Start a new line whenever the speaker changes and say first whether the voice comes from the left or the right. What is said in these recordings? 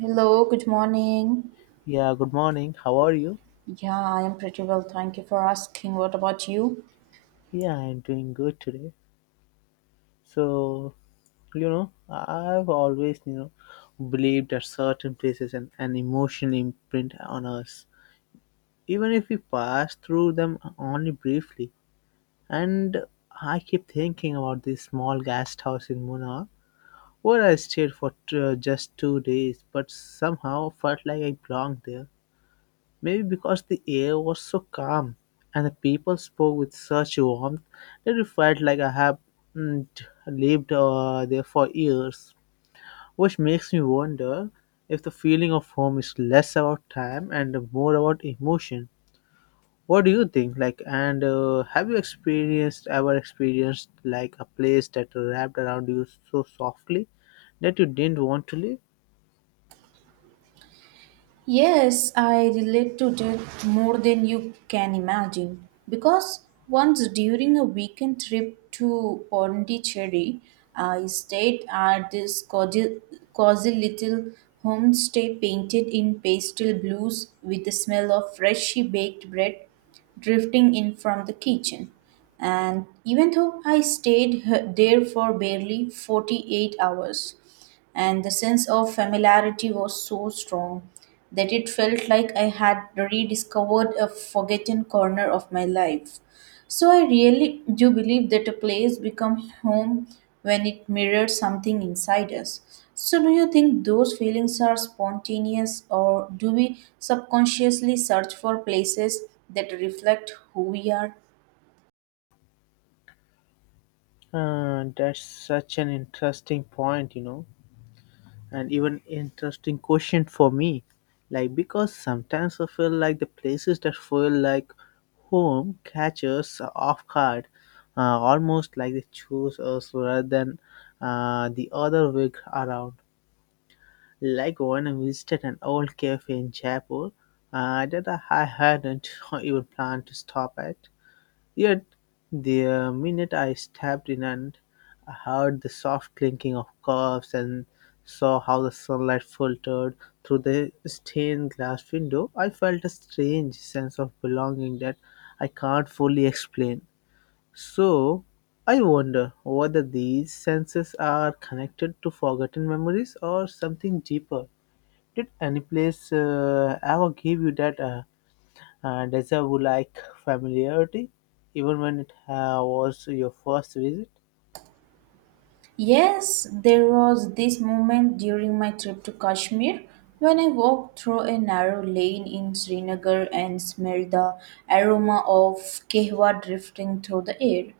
right: Hello, good morning.
left: Yeah, good morning. How are you?
right: Yeah, I am pretty well. Thank you for asking. What about you?
left: Yeah, I'm doing good today. So, I've always, believed that certain places and an emotional imprint on us, even if we pass through them only briefly. And I keep thinking about this small guest house in Munnar, where I stayed for just 2 days, but somehow felt like I belonged there. Maybe because the air was so calm and the people spoke with such warmth that it felt like I had lived there for years. Which makes me wonder if the feeling of home is less about time and more about emotion. What do you think? Like, and Have you experienced ever experienced like a place that wrapped around you so softly that you didn't want to leave?
right: Yes, I relate to death more than you can imagine. Because once during a weekend trip to Pondicherry, I stayed at this cozy little homestay painted in pastel blues with the smell of freshly baked bread drifting in from the kitchen. And even though I stayed there for barely 48 hours, and the sense of familiarity was so strong that it felt like I had rediscovered a forgotten corner of my life. So I really do believe that a place becomes home when it mirrors something inside us. So, do you think those feelings are spontaneous, or do we subconsciously search for places that reflect who we are?
left: That's such an interesting point, and even interesting question for me, like, because sometimes I feel like the places that feel like home catches off guard, almost like they choose us rather than, the other way around. Like when I visited an old cafe in Jaipur, that I hadn't even planned to stop at. Yet, the minute I stepped in and I heard the soft clinking of cups and saw how the sunlight filtered through the stained glass window, I felt a strange sense of belonging that I can't fully explain. So, I wonder whether these senses are connected to forgotten memories or something deeper. Did any place ever give you that? And reservoir like familiarity, even when it was your first visit.
right: Yes, there was this moment during my trip to Kashmir when I walked through a narrow lane in Srinagar and smelled the aroma of kehwa drifting through the air.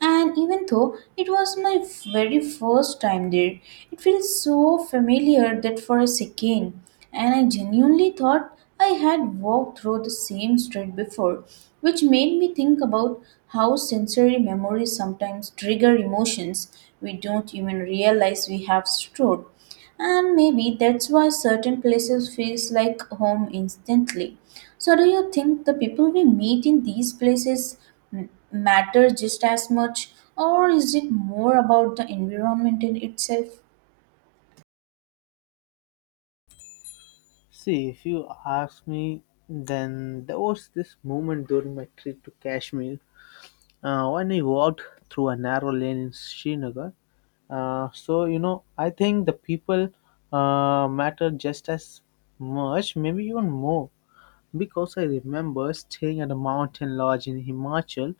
right: And even though it was my very first time there, it feels so familiar that for a second and I genuinely thought I had walked through the same street before, which made me think about how sensory memories sometimes trigger emotions we don't even realize we have stored. And maybe that's why certain places feels like home instantly. So, do you think the people we meet in these places matter just as much, or is it more about the environment in itself?
left: See, if you ask me, then there was this moment during my trip to Kashmir, when I walked through a narrow lane in Srinagar. I think the people, matter just as much, maybe even more. Because I remember staying at a mountain lodge in Himachal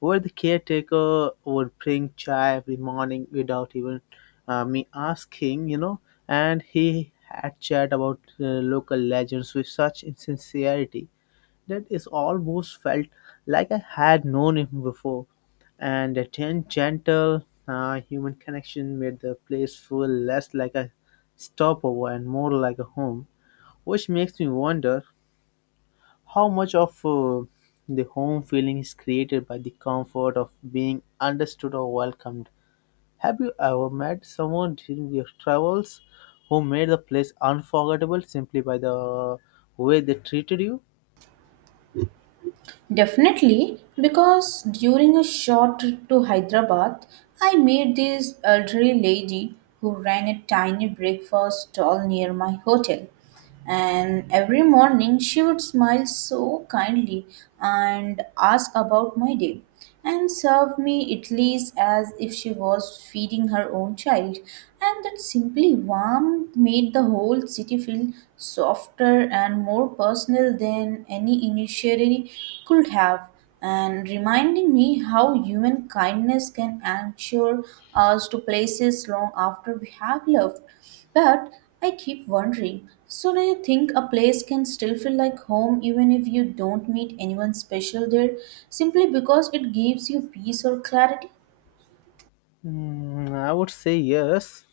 left: where the caretaker would bring chai every morning without even, me asking, you know, and he had chat about local legends with such insincerity that it almost felt like I had known him before. And a gentle human connection made the place feel less like a stopover and more like a home, which makes me wonder how much of the home feeling is created by the comfort of being understood or welcomed? Have you ever met someone during your travels who made the place unforgettable simply by the way they treated you?
right: Definitely, because during a short trip to Hyderabad, I met this elderly lady who ran a tiny breakfast stall near my hotel. And every morning she would smile so kindly and ask about my day and served me Italy's as if she was feeding her own child. And that simply warmth made the whole city feel softer and more personal than any initiatory could have, and reminding me how human kindness can anchor us to places long after we have left. But I keep wondering. So, do you think a place can still feel like home even if you don't meet anyone special there, simply because it gives you peace or clarity?
left: Mm, I would say yes,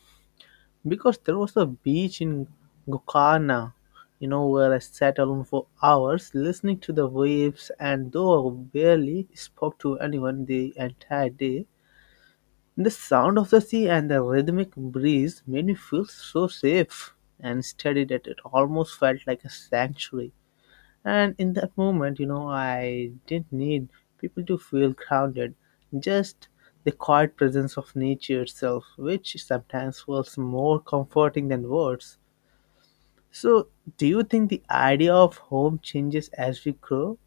left: because there was a beach in Gokana, you know, where I sat alone for hours listening to the waves, and though I barely spoke to anyone the entire day, the sound of the sea and the rhythmic breeze made me feel so safe and steady that it almost felt like a sanctuary. And in that moment, you know, I didn't need people to feel grounded, just the quiet presence of nature itself, which sometimes was more comforting than words. So, do you think the idea of home changes as we grow,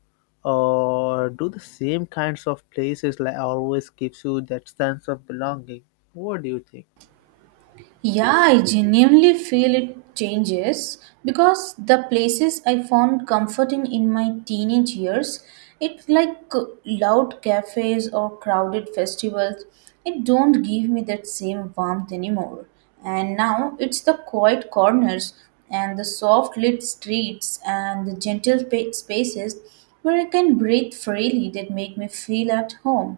left: or do the same kinds of places like always gives you that sense of belonging? What do you think?
right: Yeah, I genuinely feel it changes because the places I found comforting in my teenage years, it like loud cafes or crowded festivals, it don't give me that same warmth anymore. And now it's the quiet corners and the soft lit streets and the gentle spaces where I can breathe freely that make me feel at home.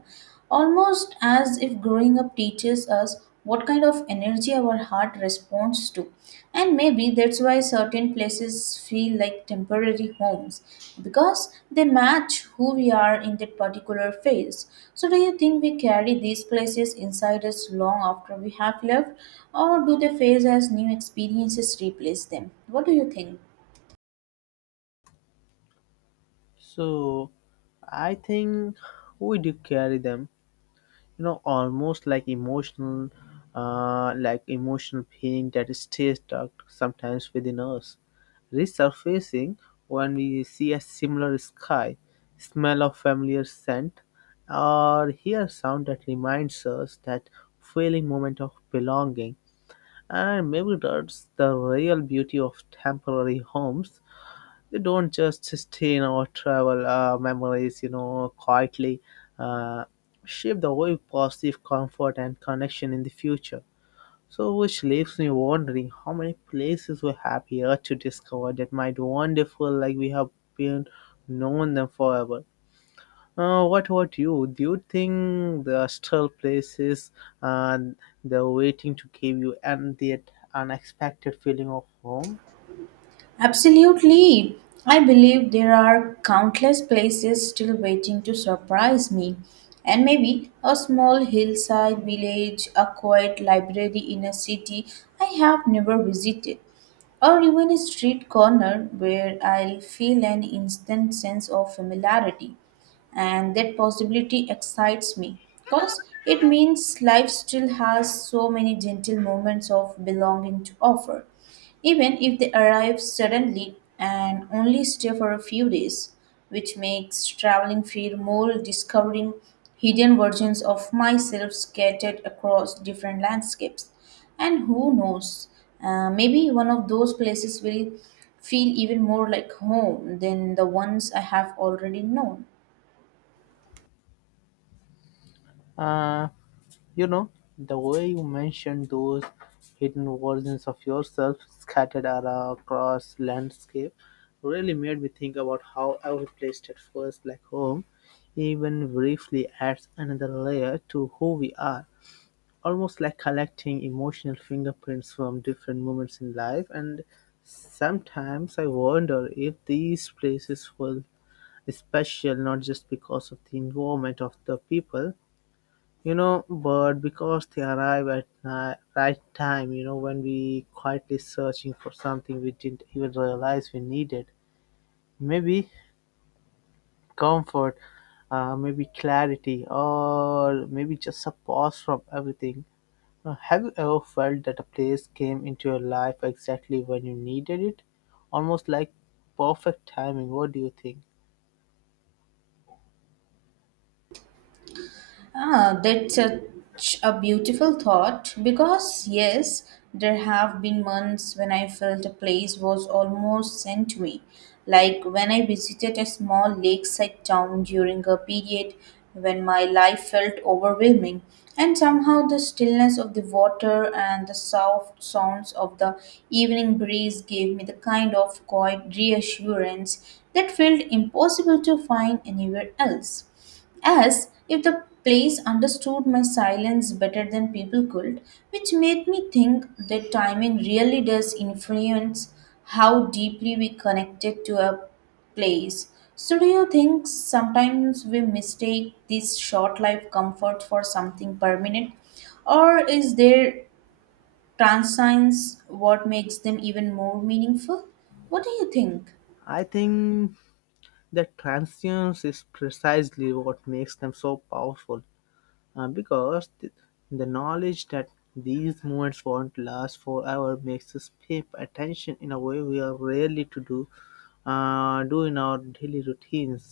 right: Almost as if growing up teaches us what kind of energy our heart responds to. And maybe that's why certain places feel like temporary homes, because they match who we are in that particular phase. So, do you think we carry these places inside us long after we have left? Or do they phase as new experiences replace them? What do you think?
left: So, I think we do carry them, you know, almost like emotional, like emotional pain that stays stuck sometimes within us, resurfacing when we see a similar sky, smell of familiar scent, or hear a sound that reminds us that feeling moment of belonging. And maybe that's the real beauty of temporary homes. They don't just sustain or travel memories, you know, quietly uh, shape the way positive comfort and connection in the future. So, which leaves me wondering how many places we have here to discover that might one day feel like we have been known them forever. What about you? Do you think the still places and they're waiting to give you and the unexpected feeling of home?
right: Absolutely. I believe there are countless places still waiting to surprise me. And maybe a small hillside village, a quiet library in a city I have never visited, or even a street corner where I'll feel an instant sense of familiarity. And that possibility excites me because it means life still has so many gentle moments of belonging to offer, even if they arrive suddenly and only stay for a few days, which makes traveling feel more discovering hidden versions of myself scattered across different landscapes. And who knows, maybe one of those places will feel even more like home than the ones I have already known.
left: Uh, You know, the way you mentioned those hidden versions of yourself scattered across landscape really made me think about how every place that feels like home, even briefly, adds another layer to who we are. Almost like collecting emotional fingerprints from different moments in life, and sometimes I wonder if these places feel special not just because of the environment of the people, you know, but because they arrive at right time, you know, when we quietly searching for something we didn't even realize we needed. Maybe comfort, maybe clarity, or maybe just a pause from everything. Have you ever felt that a place came into your life exactly when you needed it, almost like perfect timing? What do you think?
right: Ah, that's such a beautiful thought because, yes, there have been months when I felt a place was almost sent to me. Like when I visited a small lakeside town during a period when my life felt overwhelming, and somehow the stillness of the water and the soft sounds of the evening breeze gave me the kind of quiet reassurance that felt impossible to find anywhere else, as if the place understood my silence better than people could, which made me think that timing really does influence how deeply we connected to a place. So, do you think sometimes we mistake this short life comfort for something permanent, or is their transience what makes them even more meaningful? What do you think?
left: I think that transience is precisely what makes them so powerful. Because the knowledge that these moments won't last forever makes us pay attention in a way we are rarely to do in our daily routines.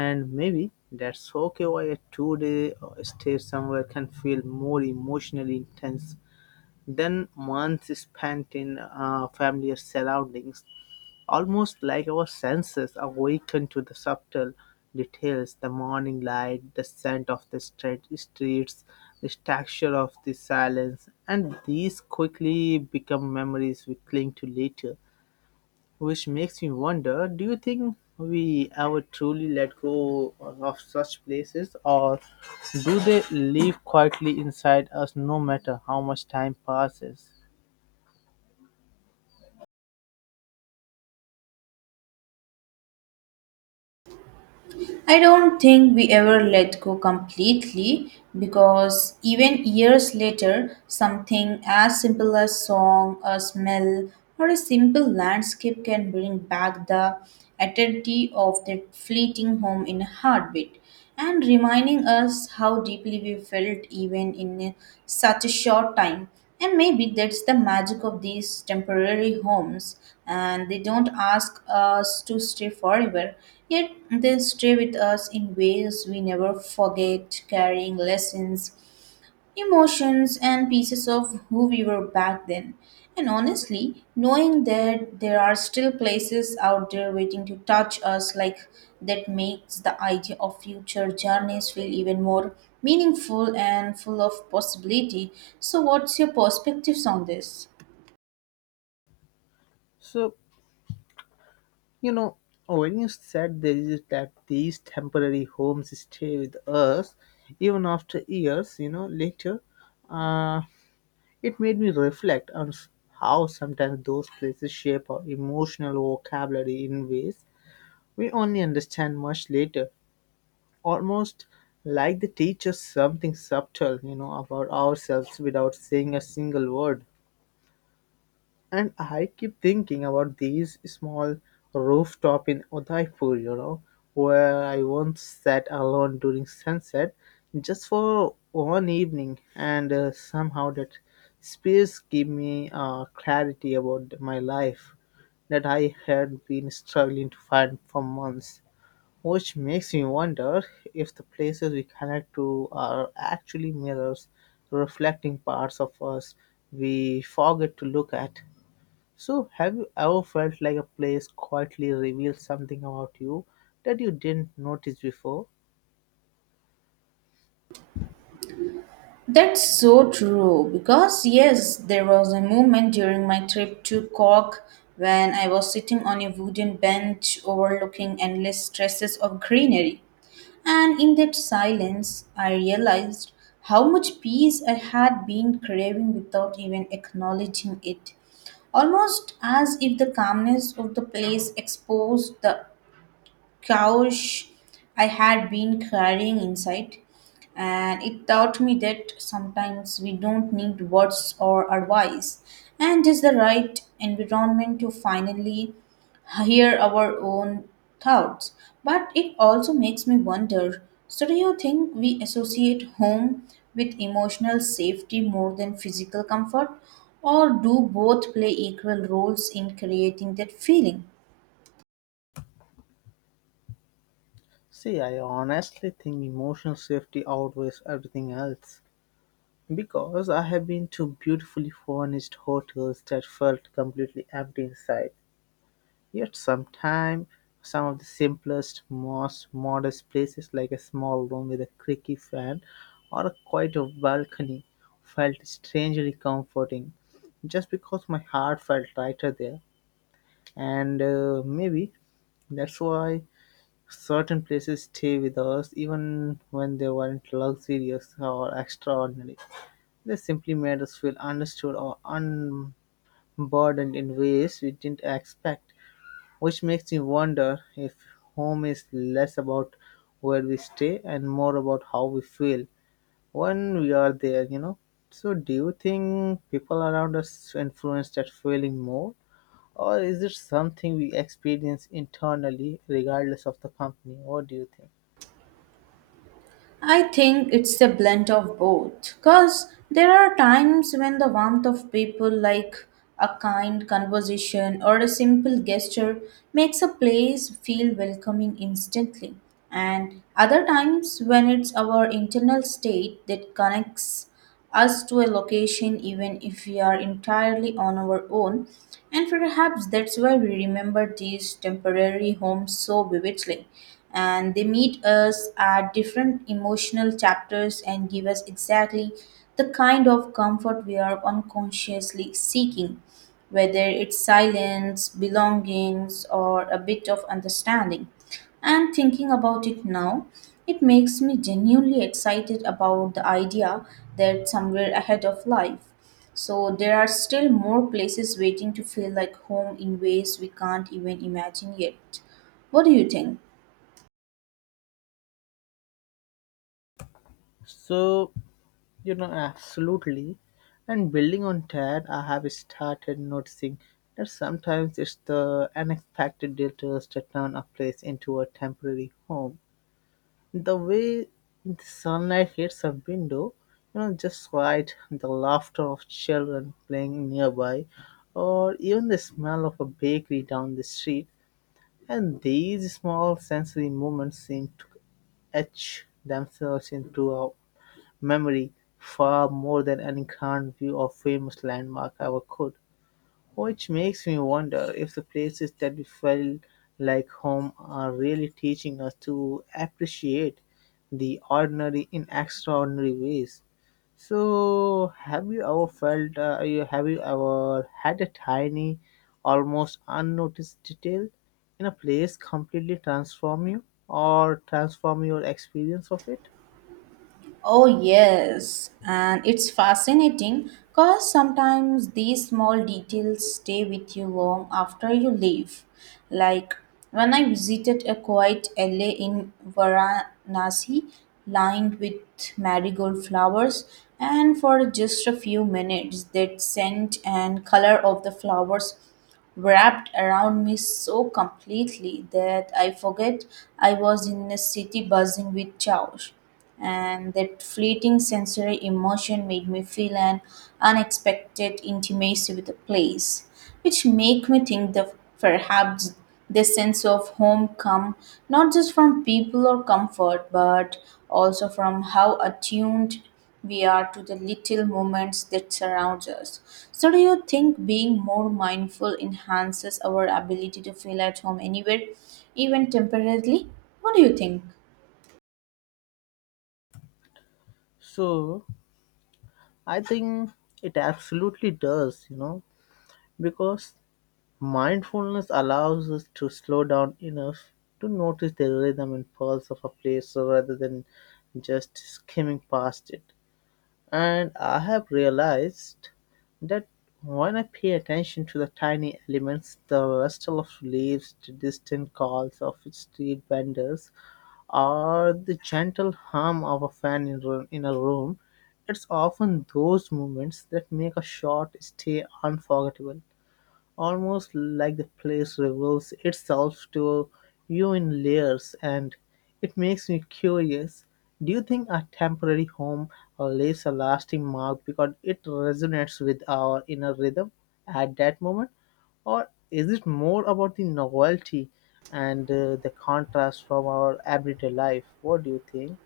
left: And maybe that's okay why a two-day stay somewhere can feel more emotionally intense then months spent in familiar surroundings, almost like our senses awaken to the subtle details, the morning light, the scent of the streets, the texture of the silence, and these quickly become memories we cling to later. Which makes me wonder, do you think we ever truly let go of such places, or do they live quietly inside us no matter how much time passes?
right: I don't think we ever let go completely, because even years later, something as simple as song, a smell, or a simple landscape can bring back the eternity of that fleeting home in a heartbeat and reminding us how deeply we felt even in such a short time. And maybe that's the magic of these temporary homes, and they don't ask us to stay forever, yet they stay with us in ways we never forget, carrying lessons emotions and pieces of who we were back then. And honestly, knowing that there are still places out there waiting to touch us like that makes the idea of future journeys feel even more meaningful and full of possibility. So, what's your perspectives on this?
left: So, you know, when you said there is that these temporary homes stay with us even after years, you know, later, uh, it made me reflect on how sometimes those places shape our emotional vocabulary in ways we only understand much later, almost like they teach us something subtle, you know, about ourselves without saying a single word. And I keep thinking about these small rooftop in Udaipur, you know, where I once sat alone during sunset just for one evening, and somehow that space gave me clarity about my life that I had been struggling to find for months. Which makes me wonder if the places we connect to are actually mirrors reflecting parts of us we forget to look at. So, have you ever felt like a place quietly revealed something about you that you didn't notice before?
right: That's so true because, yes, there was a moment during my trip to Cork when I was sitting on a wooden bench overlooking endless stretches of greenery. And in that silence, I realized how much peace I had been craving without even acknowledging it. Almost as if the calmness of the place exposed the couch I had been carrying inside. And it taught me that sometimes we don't need words or advice, and just the right environment to finally hear our own thoughts. But it also makes me wonder, so, do you think we associate home with emotional safety more than physical comfort, or do both play equal roles in creating that feeling?
left: See, I honestly think emotional safety outweighs everything else. Because I have been to beautifully furnished hotels that felt completely empty inside, yet sometimes some of the simplest, most modest places like a small room with a creaky fan or a quiet balcony felt strangely comforting just because my heart felt lighter there. And maybe that's why certain places stay with us even when they weren't luxurious or extraordinary. They simply made us feel understood or unburdened in ways we didn't expect, which makes me wonder if home is less about where we stay and more about how we feel when we are there, you know. So, do you think people around us influence that feeling more, or is it something we experience internally regardless of the company? What do you think?
right: I think it's a blend of both, because there are times when the warmth of people, like a kind conversation or a simple gesture, makes a place feel welcoming instantly, and other times when it's our internal state that connects us to a location even if we are entirely on our own, and perhaps that's why we remember these temporary homes so vividly. And they meet us at different emotional chapters and give us exactly the kind of comfort we are unconsciously seeking, whether it's silence, belongings, or a bit of understanding. And thinking about it now, it makes me genuinely excited about the idea that somewhere ahead of life. So, there are still more places waiting to feel like home in ways we can't even imagine yet. What do you think?
left: So, you know, absolutely. And building on that, I have started noticing that sometimes it's the unexpected details that turn a place into a temporary home. The way the sunlight hits a window, you know, just right, the laughter of children playing nearby, or even the smell of a bakery down the street, and these small sensory moments seem to etch themselves into our memory far more than any grand view or famous landmark ever could. Which makes me wonder if the places that we felt like home are really teaching us to appreciate the ordinary in extraordinary ways. So, have you ever felt, have you ever had a tiny, almost unnoticed detail in a place completely transform you or transform your experience of it?
right: Oh, yes. And it's fascinating because sometimes these small details stay with you long after you leave. Like when I visited a quiet alley in Varanasi lined with marigold flowers, and for just a few minutes, that scent and color of the flowers wrapped around me so completely that I forget I was in a city buzzing with chaos, and that fleeting sensory emotion made me feel an unexpected intimacy with the place, which make me think that perhaps this sense of home come not just from people or comfort, but also from how attuned we are to the little moments that surrounds us. So, do you think being more mindful enhances our ability to feel at home anywhere, even temporarily? What do you think?
left: So, I think it absolutely does, you know, because mindfulness allows us to slow down enough to notice the rhythm and pulse of a place rather than just skimming past it. And I have realized that when I pay attention to the tiny elements, the rustle of leaves, the distant calls of street vendors, or the gentle hum of a fan in, in a room, it's often those moments that make a short stay unforgettable. Almost like the place reveals itself to you in layers, and it makes me curious. Do you think a temporary home leaves a lasting mark because it resonates with our inner rhythm at that moment? Or is it more about the novelty and the contrast from our everyday life? What do you think?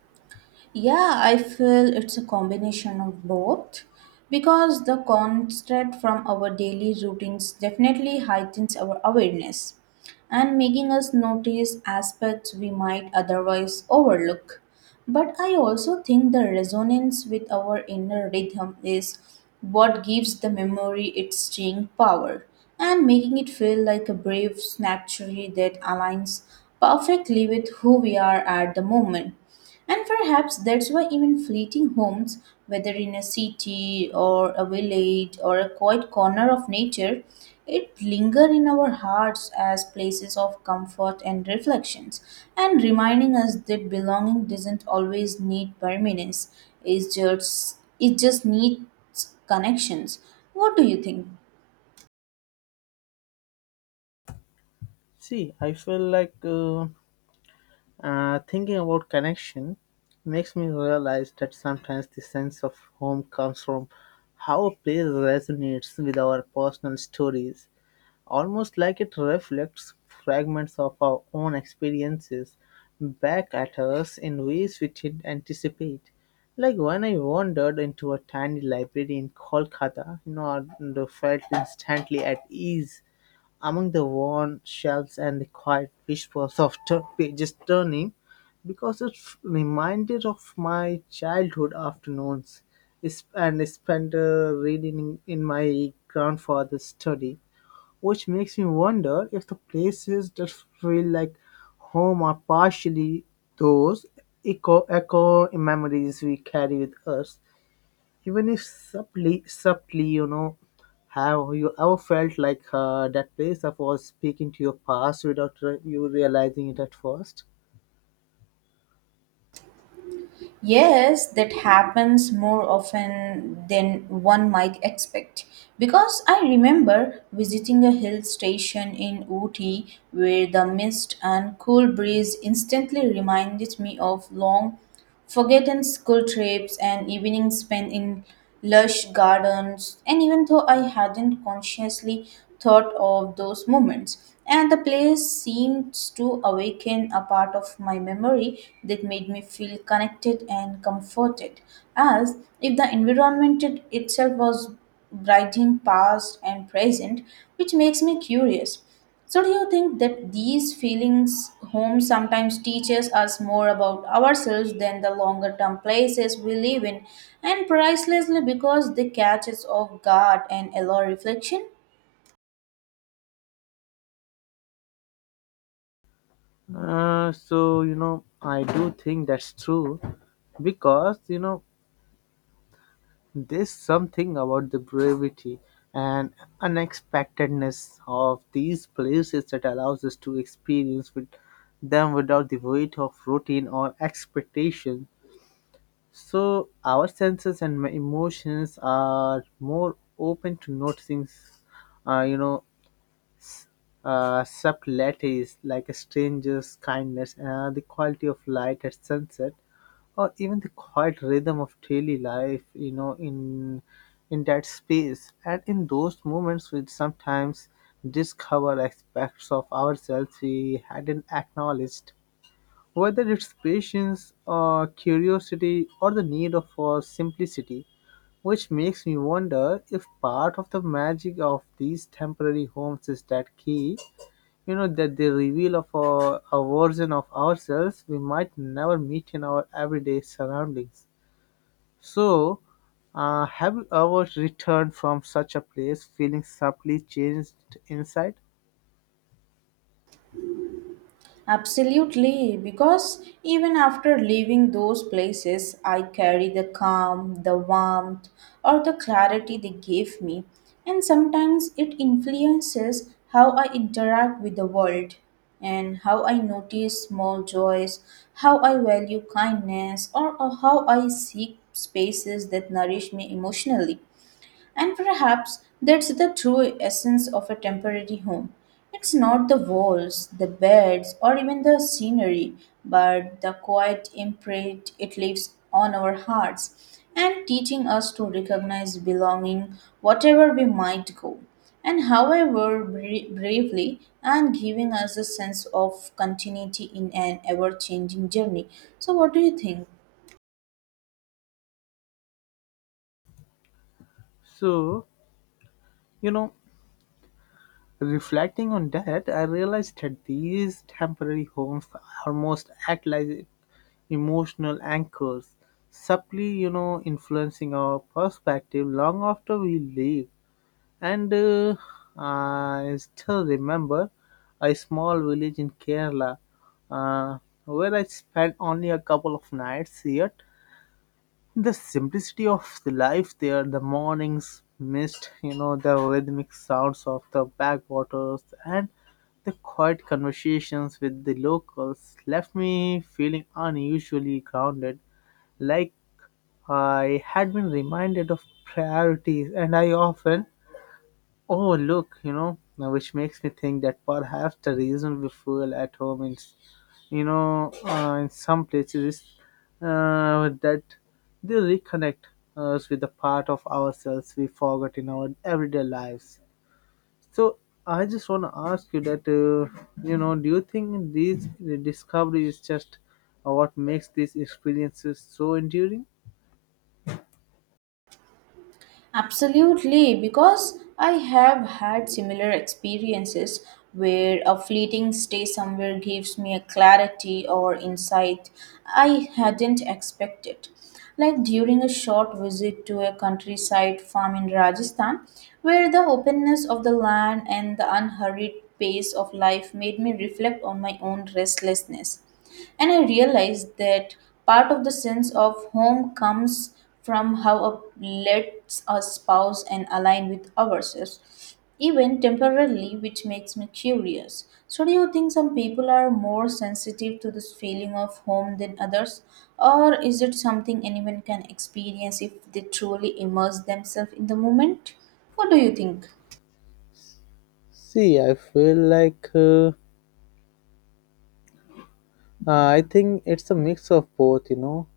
right: Yeah, I feel it's a combination of both, because the constraint from our daily routines definitely heightens our awareness and making us notice aspects we might otherwise overlook. But I also think the resonance with our inner rhythm is what gives the memory its staying power and making it feel like a brave snatchery that aligns perfectly with who we are at the moment. And perhaps that's why even fleeting homes, whether in a city or a village or a quiet corner of nature, it linger in our hearts as places of comfort and reflections, and reminding us that belonging doesn't always need permanence. It just needs connections. What do you think?
left: See, I feel like. Thinking about connection makes me realize that sometimes the sense of home comes from how a place resonates with our personal stories, almost like it reflects fragments of our own experiences back at us in ways we didn't anticipate. Like when I wandered into a tiny library in Kolkata, you know, and felt instantly at ease among the worn shelves and the quiet whispers of pages turning because it reminded of my childhood afternoons and spent reading in my grandfather's study, which makes me wonder if the places that feel like home are partially those echo memories we carry with us even if subtly. Have you ever felt like that place of was speaking to your past without you realizing it at first?
right: Yes, that happens more often than one might expect. Because I remember visiting a hill station in Ooty where the mist and cool breeze instantly reminded me of long forgotten school trips and evenings spent in lush gardens, and even though I hadn't consciously thought of those moments, and the place seems to awaken a part of my memory that made me feel connected and comforted, as if the environment itself was brighting past and present, which makes me curious. So, do you think that these feelings home sometimes teaches us more about ourselves than the longer term places we live in, and pricelessly because they catch us off guard and allow reflection?
left: So I do think that's true because you know, there's something about the brevity and unexpectedness of these places that allows us to experience with them without the weight of routine or expectation. So our senses and emotions are more open to noticing, uh, you know, subtleties like a stranger's kindness, the quality of light at sunset, or even the quiet rhythm of daily life. You know, in that space, and in those moments, we sometimes discover aspects of ourselves we hadn't acknowledged, whether it's patience, curiosity, or the need of simplicity, which makes me wonder if part of the magic of these temporary homes is that key, you know, that they reveal of a version of ourselves we might never meet in our everyday surroundings. So, have you ever returned from such a place feeling subtly changed inside?
right: Absolutely, because even after leaving those places, I carry the calm, the warmth, or the clarity they gave me, and sometimes it influences how I interact with the world and how I notice small joys, how I value kindness, or how I seek spaces that nourish me emotionally. And perhaps that's the true essence of a temporary home. It's not the walls, the beds, or even the scenery, but the quiet imprint it leaves on our hearts and teaching us to recognize belonging whatever we might go, and however bravely, and giving us a sense of continuity in an ever changing journey. So, what do you think?
left: So, you know, Reflecting on that, I realized that these temporary homes almost act like emotional anchors, subtly, you know, influencing our perspective long after we leave. And I still remember a small village in Kerala uh, where I spent only a couple of nights, yet the simplicity of the life there, the morning's mist, you know, the rhythmic sounds of the backwaters, and the quiet conversations with the locals left me feeling unusually grounded, like I had been reminded of priorities, and I often Oh, look, you know, now which makes me think that perhaps the reason we fuel at home in, you know, in some places is that they reconnect us with the part of ourselves we forgot in our everyday lives. So I just want to ask you that, do you think these the discovery is just what makes these experiences so enduring?
right: Absolutely, because I have had similar experiences where a fleeting stay somewhere gives me a clarity or insight I hadn't expected. Like during a short visit to a countryside farm in Rajasthan, where the openness of the land and the unhurried pace of life made me reflect on my own restlessness. And I realized that part of the sense of home comes from how a lets us pause and align with ourselves, even temporarily, which makes me curious. So, do you think some people are more sensitive to this feeling of home than others, or is it something anyone can experience if they truly immerse themselves in the moment? What do you think?
left: See, I feel like I think it's a mix of both, you know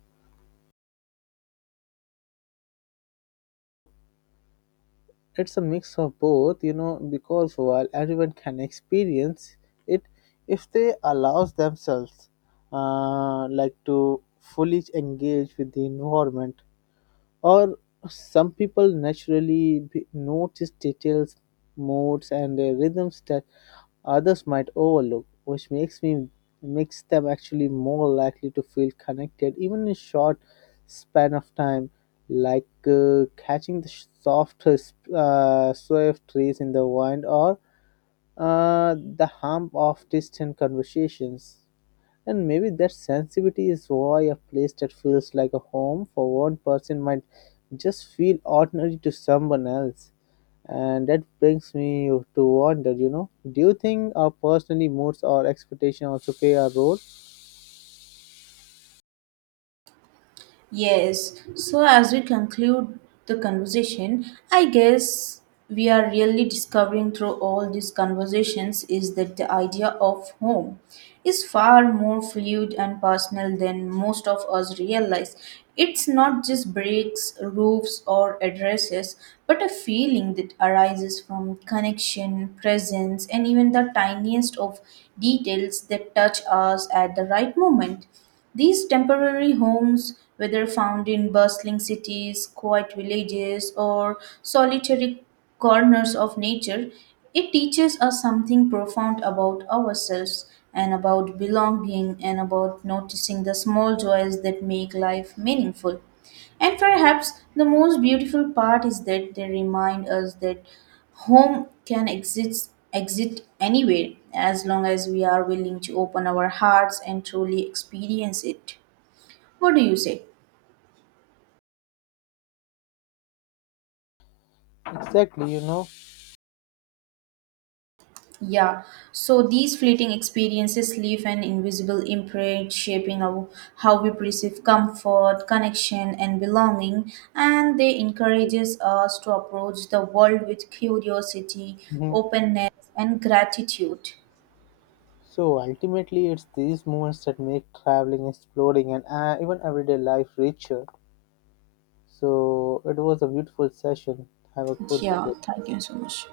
left: It's a mix of both, you know, because while everyone can experience it if they allows themselves like to fully engage with the environment, or some people naturally notice details modes and rhythms that others might overlook, which makes them actually more likely to feel connected even in short span of time, like catching the soft sway of trees in the wind, or the hum of distant conversations. And maybe that sensitivity is why a place that feels like a home for one person might just feel ordinary to someone else. And that brings me to wonder, you know, do you think our personally moods or expectation also play a role?
right: Yes. So, as we conclude the conversation, I guess we are really discovering through all these conversations is that the idea of home is far more fluid and personal than most of us realize. It's not just bricks, roofs, or addresses, but a feeling that arises from connection, presence, and even the tiniest of details that touch us at the right moment. These temporary homes, whether found in bustling cities, quiet villages, or solitary corners of nature, it teaches us something profound about ourselves and about belonging and about noticing the small joys that make life meaningful. And perhaps the most beautiful part is that they remind us that home can exist anywhere as long as we are willing to open our hearts and truly experience it. What do you say?
left: Exactly, you know.
right: Yeah. So, these fleeting experiences leave an invisible imprint, shaping our, how we perceive comfort, connection, and belonging, and they encourages us to approach the world with curiosity,
left: Hmm.
right: openness, and gratitude.
left: So ultimately, it's these moments that make traveling, exploring, and even everyday life richer. So it was a beautiful session. Have a good
right: Yeah.
left: day.
right: Thank you so much.